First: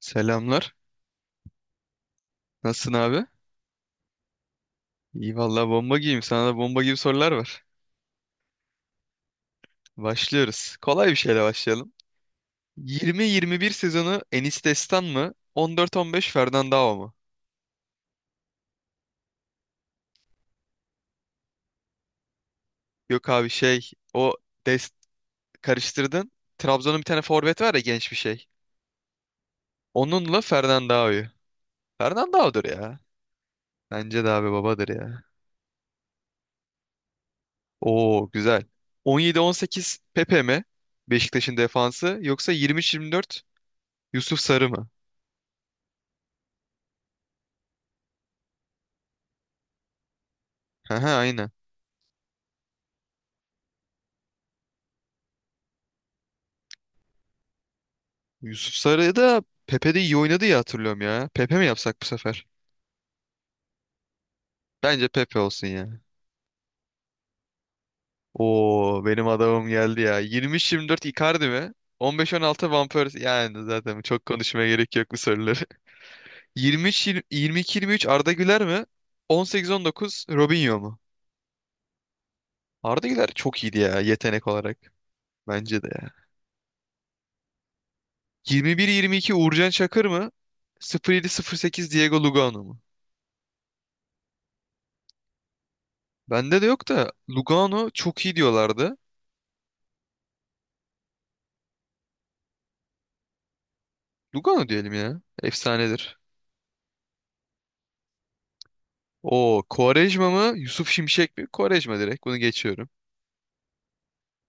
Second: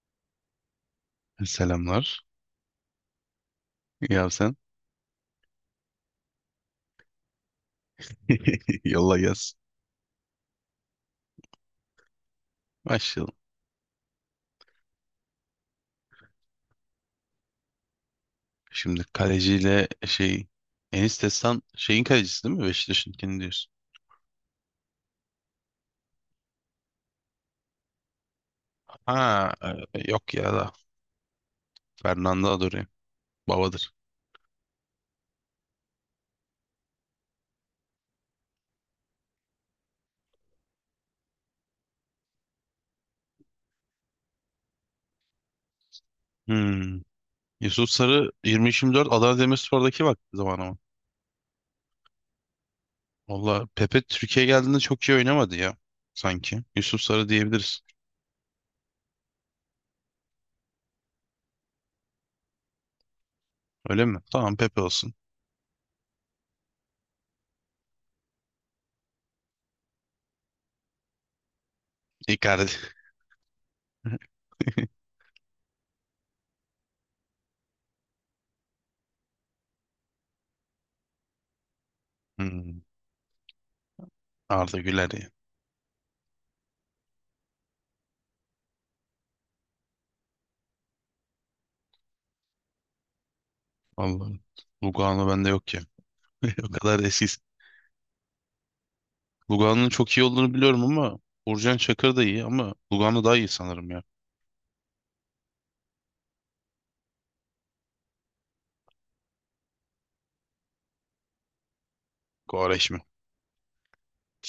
Selamlar. Selamlar. Nasılsın abi? Ya sen? İyi vallahi bomba gibiyim. Sana da bomba gibi sorular var. Yolla yaz. Başlıyoruz. Kolay bir şeyle başlayalım. Başlayalım. 20-21 sezonu Enis Destan mı? 14-15 Fernandao mu? Şimdi kaleciyle şey Enis Destan şeyin kalecisi değil mi? Yok Beşiktaş'ınkini abi, diyorsun. şey o dest karıştırdın. Trabzon'un bir tane forvet var ya, genç bir şey. Ha yok Onunla ya da Fernandao'yu. Fernando Fernandao'dur Adore. ya. Babadır. Bence de abi, babadır ya. Oo, güzel. 17-18 Pepe mi? Beşiktaş'ın defansı, yoksa 23-24 Yusuf Sarı mı? Hmm. Yusuf Sarı 23-24 Adana Demirspor'daki vakti zamanı mı? Aha aynen. Valla Pepe Türkiye geldiğinde çok iyi oynamadı ya. Sanki. Yusuf Sarı diyebiliriz. Yusuf Sarı da Pepe'de iyi oynadı ya, hatırlıyorum ya. Pepe mi yapsak bu sefer? Öyle mi? Tamam Pepe Bence olsun. Pepe olsun ya. Oo, benim adamım geldi ya. 23-24 Icardi mi? 15-16 Icardi. Van Persie. Yani zaten çok konuşmaya gerek yok bu soruları. 23-22-23 Arda Güler mi? 18-19 Robinho mu? hmm. Arda Güler çok iyiydi ya, yetenek olarak. Arda Güler ya. Bence de ya. 21-22 Uğurcan Çakır mı? 07-08 Diego Lugano mu? Vallahi Lugano bende yok ya. Bende de O yok kadar da eskiyiz. Lugano çok iyi diyorlardı. Lugano'nun çok iyi olduğunu biliyorum ama Uğurcan Çakır da iyi ama Lugano daha iyi sanırım ya. Lugano diyelim ya. Efsanedir. O Quaresma mı? Yusuf Şimşek mi? Quaresma direkt. Bunu geçiyorum. Goreş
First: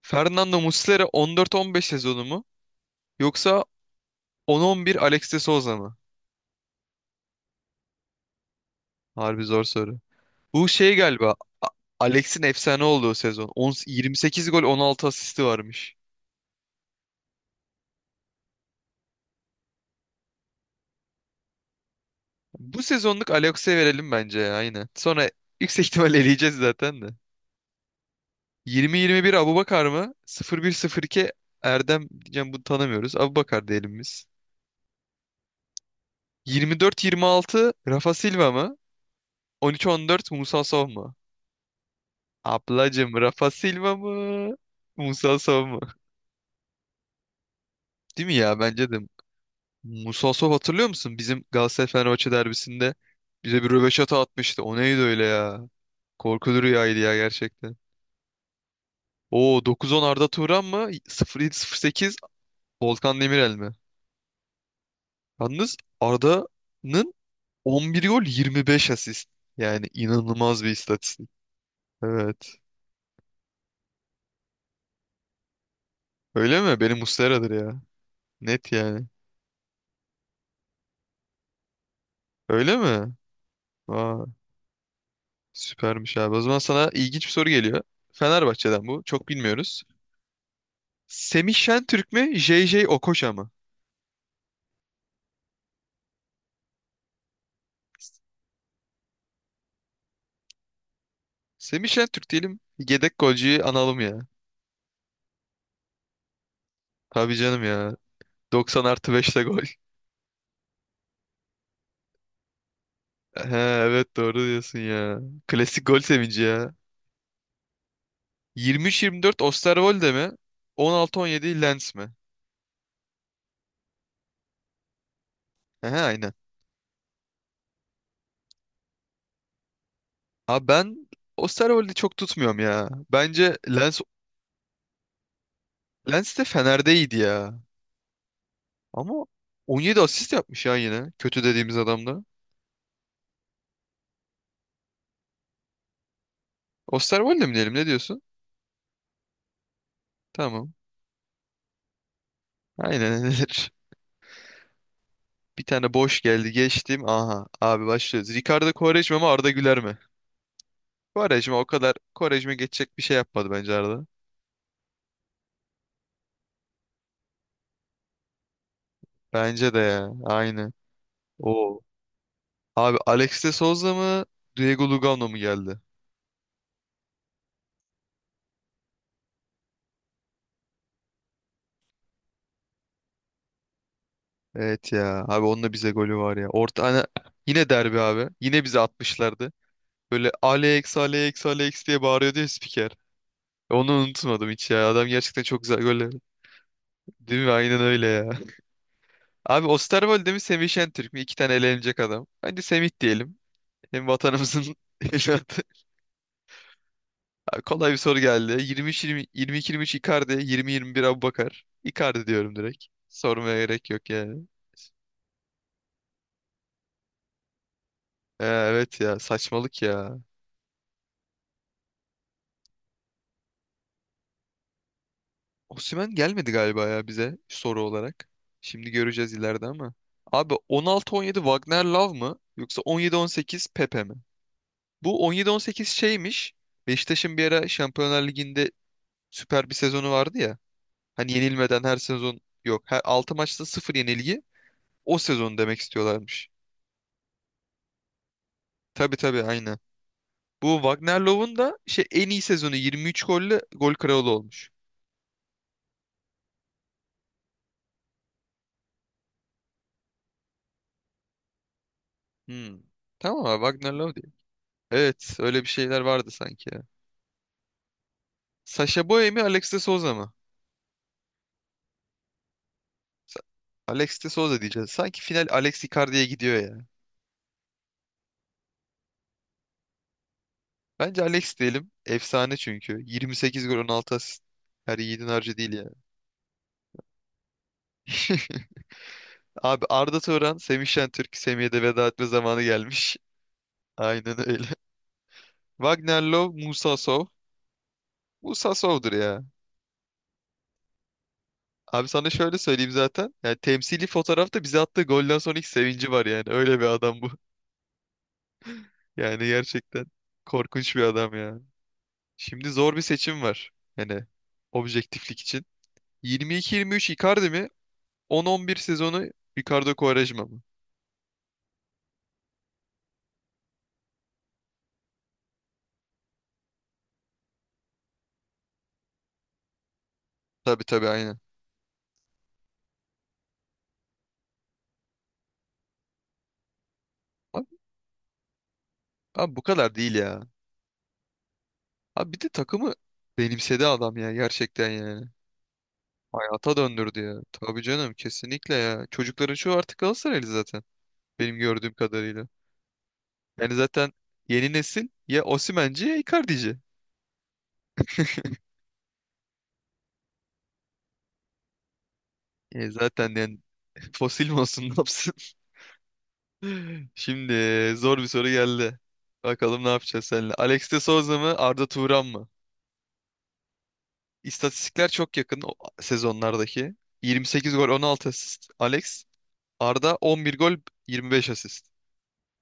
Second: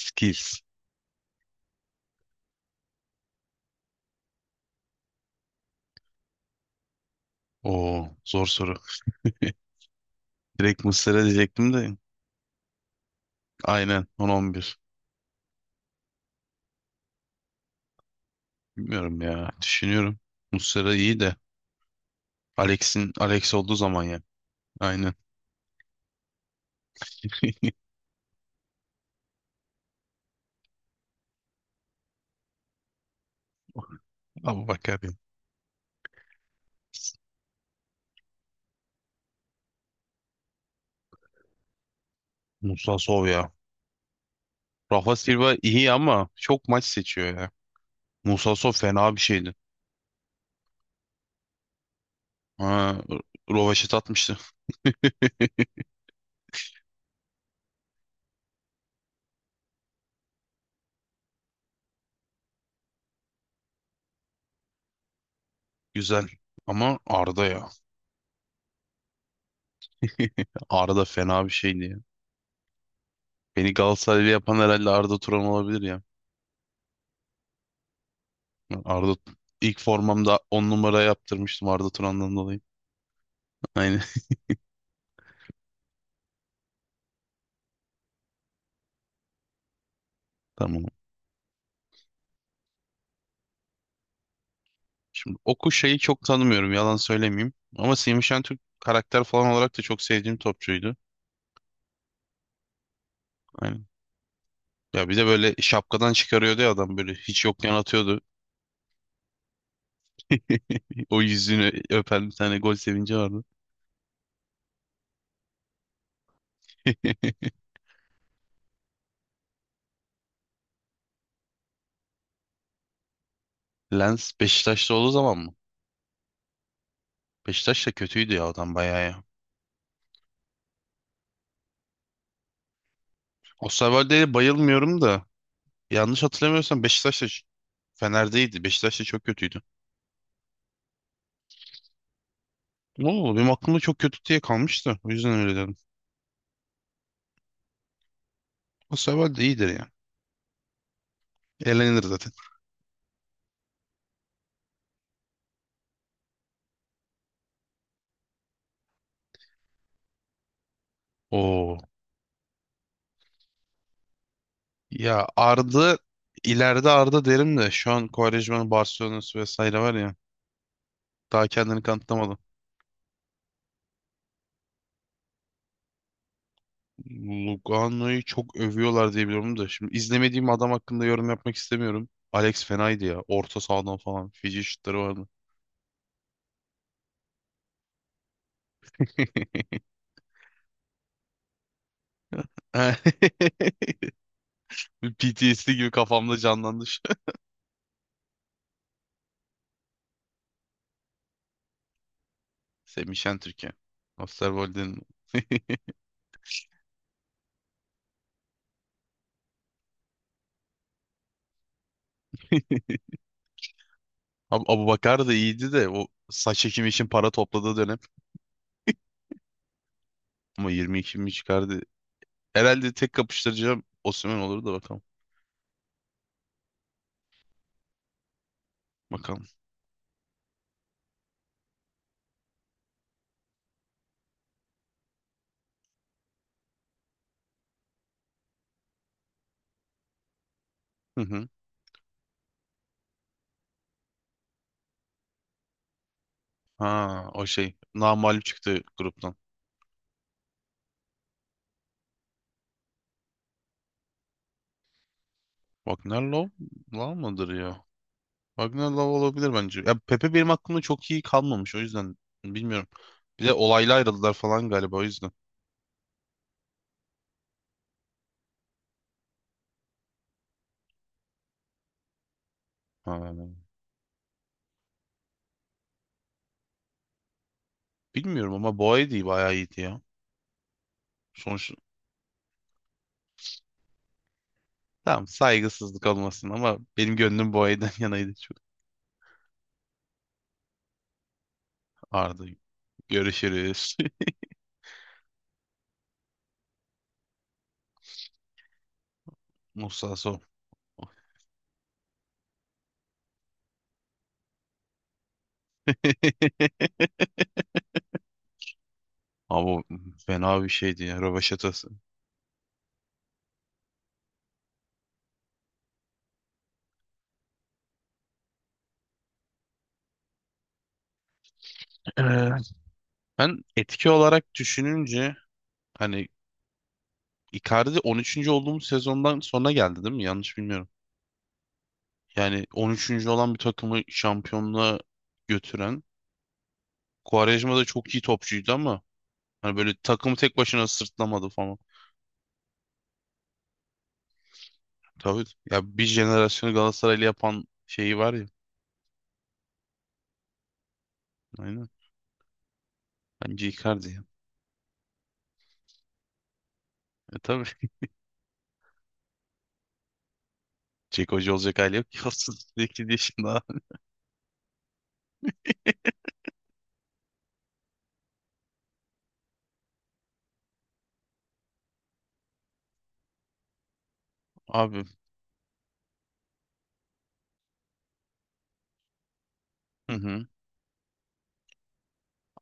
Fernando Muslera 14-15 sezonu mu? Yoksa 10-11 Alex de Souza mı? Oo zor soru. Harbi zor soru. Bu Direkt şey Muslera galiba. A- diyecektim de. Alex'in efsane olduğu sezon. 10, Aynen 28 gol 10-11. 16 asisti varmış. Bilmiyorum ya. Düşünüyorum. Muslera iyi de. Bu Alex'in sezonluk Alex olduğu Alex'e zaman verelim ya. bence ya, aynen. Aynen. Sonra yüksek ihtimal eleyeceğiz zaten de. 20-21 Abubakar mı? 01-02 Erdem diyeceğim, bunu tanımıyoruz. Abubakar diyelim biz. Abi bakar ya. 24-26 Rafa Silva mı? 13-14 Musa Sow mu? Musa Ablacım Sov Rafa ya. Silva mı? Rafa Musa Silva Sow mu? iyi ama çok maç seçiyor ya. Değil mi Musa ya? Sov Bence de. fena bir şeydi. Musa Sow hatırlıyor musun? Bizim Galatasaray-Fenerbahçe derbisinde Ha, bize bir rövaşata röveşata atmıştı. atmıştı. O neydi öyle ya? Korkulu rüyaydı ya gerçekten. Oo, 9-10 Arda Turan mı? 07-08 Volkan Demirel mi? Yalnız Güzel. Ama Arda'nın Arda ya. 11 gol, 25 asist. Yani inanılmaz bir Arda istatistik. fena bir şeydi ya. Evet. Beni Galatasaraylı yapan herhalde Arda Turan olabilir ya. Öyle mi? Benim Muslera'dır ya. Net yani. Arda ilk formamda 10 numara yaptırmıştım Arda Turan'dan dolayı. Öyle mi? Aynen. Aa, süpermiş abi. O zaman sana ilginç bir soru geliyor. Fenerbahçe'den bu. Çok bilmiyoruz. Tamam. Semih Şentürk mü? JJ Okocha mı? Şimdi Oku şeyi çok tanımıyorum yalan söylemeyeyim. Ama Semih Şentürk karakter falan olarak da çok sevdiğim topçuydu. Semih Şentürk diyelim. Yedek golcüyü Aynen. analım ya. Ya bir de böyle şapkadan çıkarıyordu ya adam böyle Tabii hiç canım yokken ya. atıyordu. 90 artı 5'te gol. O yüzünü öpen bir tane gol sevinci vardı. He, evet, doğru diyorsun ya. Klasik gol sevinci ya. 23-24 Osterwolde mi? 16-17 Lens mi? Lens Beşiktaş'ta olduğu zaman mı? He, aynen. Beşiktaş da kötüydü ya adam bayağı ya. Abi ben Osterwolde'i çok tutmuyorum ya. Bence Lens. Osterwolde'ye bayılmıyorum da yanlış Lens de hatırlamıyorsam Fener'de iyiydi Beşiktaş'ta ya. Fener'deydi. Beşiktaş'ta çok Ama kötüydü. 17 asist yapmış ya yine. Kötü dediğimiz adamda. Ne oldu? Benim aklımda çok kötü diye kalmıştı. O yüzden öyle dedim. Osterwolde mi diyelim, ne diyorsun? O sefer de iyidir ya. Tamam. Eğlenir zaten. Aynen nedir? Bir tane boş geldi, geçtim. Aha abi, başlıyoruz. Ricardo Quaresma mı, Arda Güler mi? Quaresma o Oo. kadar Quaresma geçecek bir şey yapmadı, bence Arda. Ya Arda ileride Arda derim de şu an Quaresma'nın Barcelona'sı Bence de vesaire var ya. ya. Aynı. Daha Oo. kendini kanıtlamadı. Abi Alex de Souza mı, Diego Lugano mu geldi? Lugano'yu çok övüyorlar diye biliyorum da. Şimdi izlemediğim adam hakkında yorum yapmak istemiyorum. Alex fenaydı ya. Orta sahadan falan. Fiji Evet şutları ya. vardı. Abi onun da bize golü var ya. Orta, hani yine derbi abi. Yine bize atmışlardı. Böyle Alex Alex Alex diye bağırıyordu ya spiker. Onu unutmadım hiç ya. Adam gerçekten çok PTSD güzel gibi goller. kafamda canlandı. Değil mi? Aynen öyle ya. Abi Osterwolde mi, Semih Şentürk mü? İki tane elenecek adam. Bence Semih Semih diyelim. Şentürk'e. Hem vatanımızın Osterwold'in evladı. Abi, kolay bir soru geldi. 23-20, 22-23 Icardi, 20-21 Aboubakar. Icardi diyorum direkt. Sormaya gerek yok yani. Abu Bakar da iyiydi de o saç ekimi için para topladığı dönem Evet ya, saçmalık ya. ama 22 mi çıkardı. Herhalde tek kapıştıracağım Osimhen olur da bakalım. Osimhen gelmedi galiba ya bize soru olarak. Şimdi göreceğiz Bakalım. ileride ama. Abi 16-17 Wagner Love mı? Yoksa 17-18 Pepe mi? Bu 17-18 şeymiş. Beşiktaş'ın bir ara Şampiyonlar Ligi'nde süper bir sezonu vardı ya. Hı Hani hı. yenilmeden her sezon yok. Her 6 maçta sıfır yenilgi. O sezonu demek istiyorlarmış. Ha o şey namağlup çıktı Tabii gruptan. tabii, aynı. Bu Wagner Love'un da en iyi sezonu 23 golle gol kralı olmuş. Wagner Love Love mıdır ya? Wagner Love olabilir bence. Ya Pepe benim aklımda çok iyi kalmamış o yüzden Hmm. bilmiyorum. Tamam Bir de abi Wagner olayla Love diye. ayrıldılar falan galiba o yüzden. Evet, öyle bir şeyler vardı sanki ya. Sasha Boye mi, Alex de Souza mı? Ha, Sa- Alex de Souza diyeceğiz. Sanki final Alex Icardi'ye gidiyor ya. bilmiyorum ama Boye değil bayağı iyiydi ya. Bence Alex Sonuç diyelim. Efsane çünkü. 28 gol 16 asist. Her tamam yiğidin harcı değil yani. saygısızlık olmasın ama benim gönlüm Boya'dan yanaydı. Çok Abi Arda Turan, Semih Şentürk, Semih'e de veda etme ağırdı. zamanı gelmiş. Görüşürüz. Aynen öyle. Wagner Love, Musa Sow. Musa Sow'dur ya. Musa Son. Abi sana şöyle söyleyeyim zaten. Yani temsili fotoğrafta bize attığı golden sonraki sevinci var yani. Öyle bir adam bu. Yani Ama gerçekten fena bir korkunç bir şeydi ya adam ya. rövaşatası. Şimdi zor bir seçim var. Yani objektiflik için. 22-23 Icardi mi? 10-11 sezonu Ricardo Quaresma mı? Evet. Ben etki olarak düşününce hani Icardi 13. olduğumuz sezondan sonra geldi değil mi? Yanlış Tabii bilmiyorum. tabii aynen. Yani 13. olan bir takımı şampiyonluğa götüren Abi, Quaresma da çok iyi topçuydu ama abi, bu hani kadar böyle değil takımı ya. tek başına sırtlamadı falan. Abi bir de takımı benimsedi adam ya, gerçekten yani. Tabii ya bir jenerasyonu Hayata döndürdü Galatasaraylı ya. yapan Tabii canım, şeyi var ya. kesinlikle ya. Çocukların çoğu artık Galatasaraylı zaten. Benim Aynen. gördüğüm kadarıyla. Bence Yani Icardi. zaten Ya. yeni nesil ya Osimhen'ci ya Icardi'ci. E tabii. Jack Hoca olacak hali yok ki E 38 zaten yani yaşında. fosil mi olsun, ne yapsın? Şimdi zor bir soru geldi. Bakalım ne yapacağız seninle. Alex de Souza mı, Arda Turan mı? Abi. İstatistikler çok yakın o sezonlardaki. 28 gol 16 asist Alex. Hı Arda hı. 11 gol 25 asist.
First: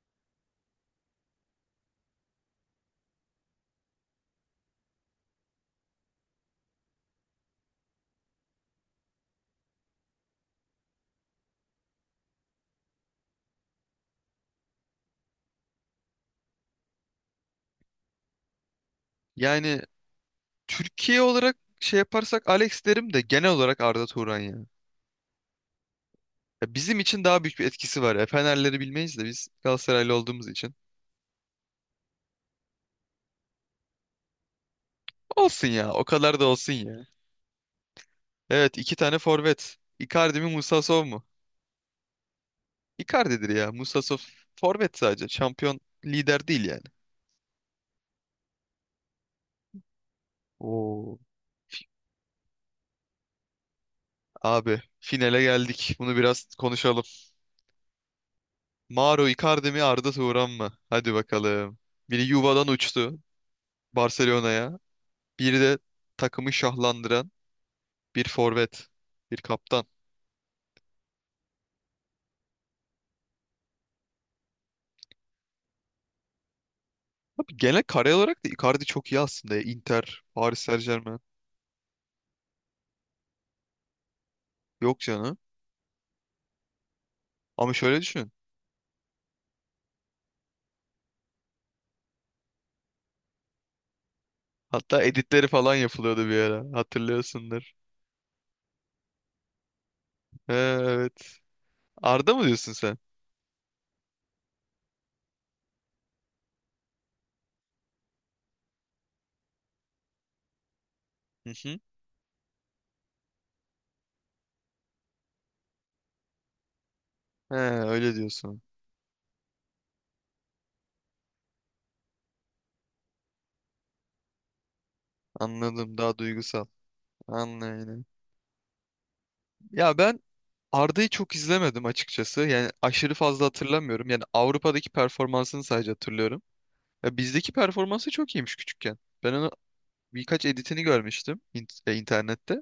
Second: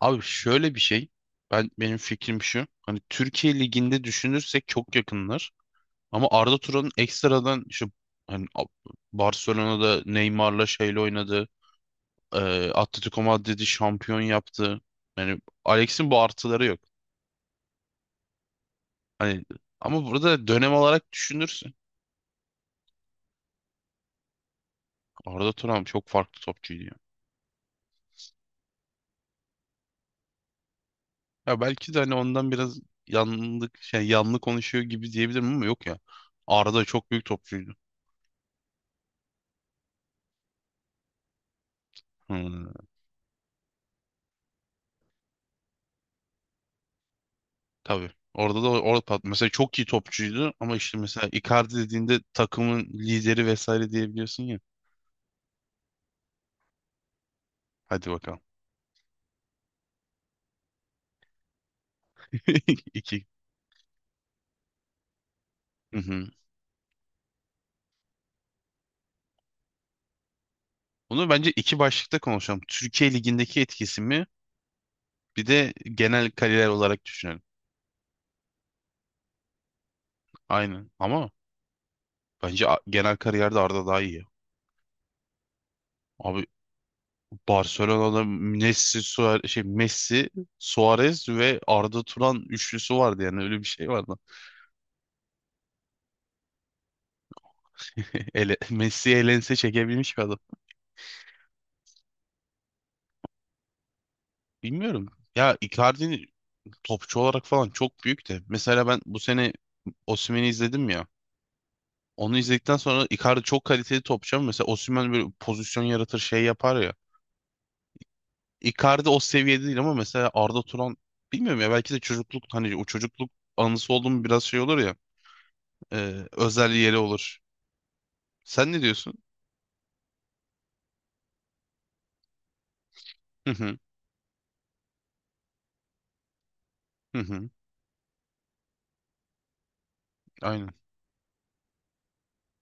Abi şöyle bir şey. Benim fikrim şu. Hani Türkiye Ligi'nde düşünürsek çok yakınlar. Ama Arda Turan'ın ekstradan işte hani Barcelona'da Neymar'la şeyle oynadı. Atletico Madrid'i şampiyon yaptı. Yani Alex'in bu artıları yok. Hani Yani ama burada dönem olarak Türkiye olarak düşünürsün. şey yaparsak Alex derim de genel olarak Arda Turan ya. Arda Turan çok farklı Ya topçuydu. bizim için daha büyük bir etkisi var ya. Fenerleri bilmeyiz de biz Galatasaraylı olduğumuz için. Ya belki de hani ondan biraz yanlı konuşuyor gibi diyebilirim ama Olsun yok ya, ya. o kadar da olsun Arda ya. çok büyük topçuydu. Evet, iki tane forvet. Icardi mi, Musa Musasov mu? Hmm, Icardi'dir ya. Musa Musasov forvet sadece. Şampiyon lider değil yani. tabii. Orada mesela çok iyi topçuydu ama işte Oo. mesela Icardi dediğinde takımın lideri vesaire diyebiliyorsun ya. Abi finale geldik. Bunu biraz konuşalım. Hadi bakalım. Mauro Icardi mi, Arda Turan mı? Hadi bakalım. Biri yuvadan uçtu. İki. Barcelona'ya. Bir de Hı hı. takımı şahlandıran bir forvet, bir kaptan. Bunu bence iki başlıkta konuşalım. Türkiye Ligi'ndeki etkisi mi? Bir de genel kariyer olarak düşünelim. Abi genel kare olarak da Icardi çok iyi aslında ya. Inter, Paris Aynen. Saint-Germain. Ama bence genel kariyerde Arda daha iyi. Yok canım. Abi Ama şöyle Barcelona'da düşün. Messi, Suarez ve Arda Turan üçlüsü vardı yani öyle bir şey vardı. Hatta editleri falan yapılıyordu bir ara. Hatırlıyorsundur. Messi elense çekebilmiş bir adam. He, evet. Arda mı diyorsun sen? Bilmiyorum. Ya Icardi topçu olarak falan çok büyük de. Mesela ben bu sene Osimhen'i izledim ya. Hı hı. Onu izledikten sonra Icardi çok kaliteli topçu ama mesela Osimhen böyle pozisyon yaratır şey yapar ya. He, öyle diyorsun. Icardi o seviyede değil ama mesela Arda Turan bilmiyorum ya belki de çocukluk hani o çocukluk anısı olduğum biraz şey olur ya. Anladım. Daha duygusal. Özel yeri olur. Anladım. Sen ne diyorsun? Ya ben Arda'yı çok izlemedim açıkçası. Yani aşırı fazla Hı hı. hatırlamıyorum. Yani Avrupa'daki performansını sadece hatırlıyorum. Ya Hı hı. bizdeki performansı çok iyiymiş küçükken. Ben onu birkaç Aynen. editini görmüştüm internette.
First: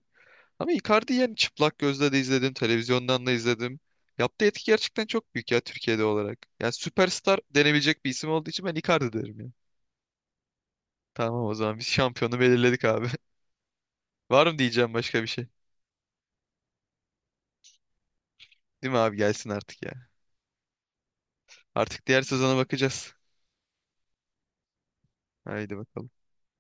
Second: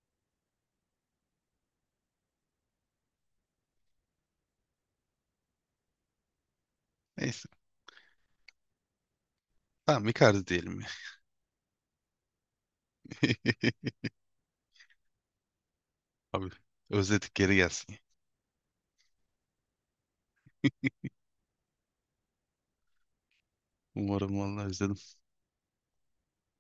Ama Icardi yani çıplak gözle de izledim, televizyondan da izledim. Yaptığı etki gerçekten çok büyük ya Türkiye'de olarak. Yani süperstar Neyse. denebilecek bir isim olduğu için ben Icardi derim ya. Tamam Icardi diyelim ya. Tamam, o zaman biz şampiyonu belirledik abi. Var mı diyeceğim başka bir şey? Abi özledik geri gelsin. Değil mi abi, gelsin artık ya. Artık diğer sezona bakacağız. Umarım vallahi özledim. Haydi bakalım.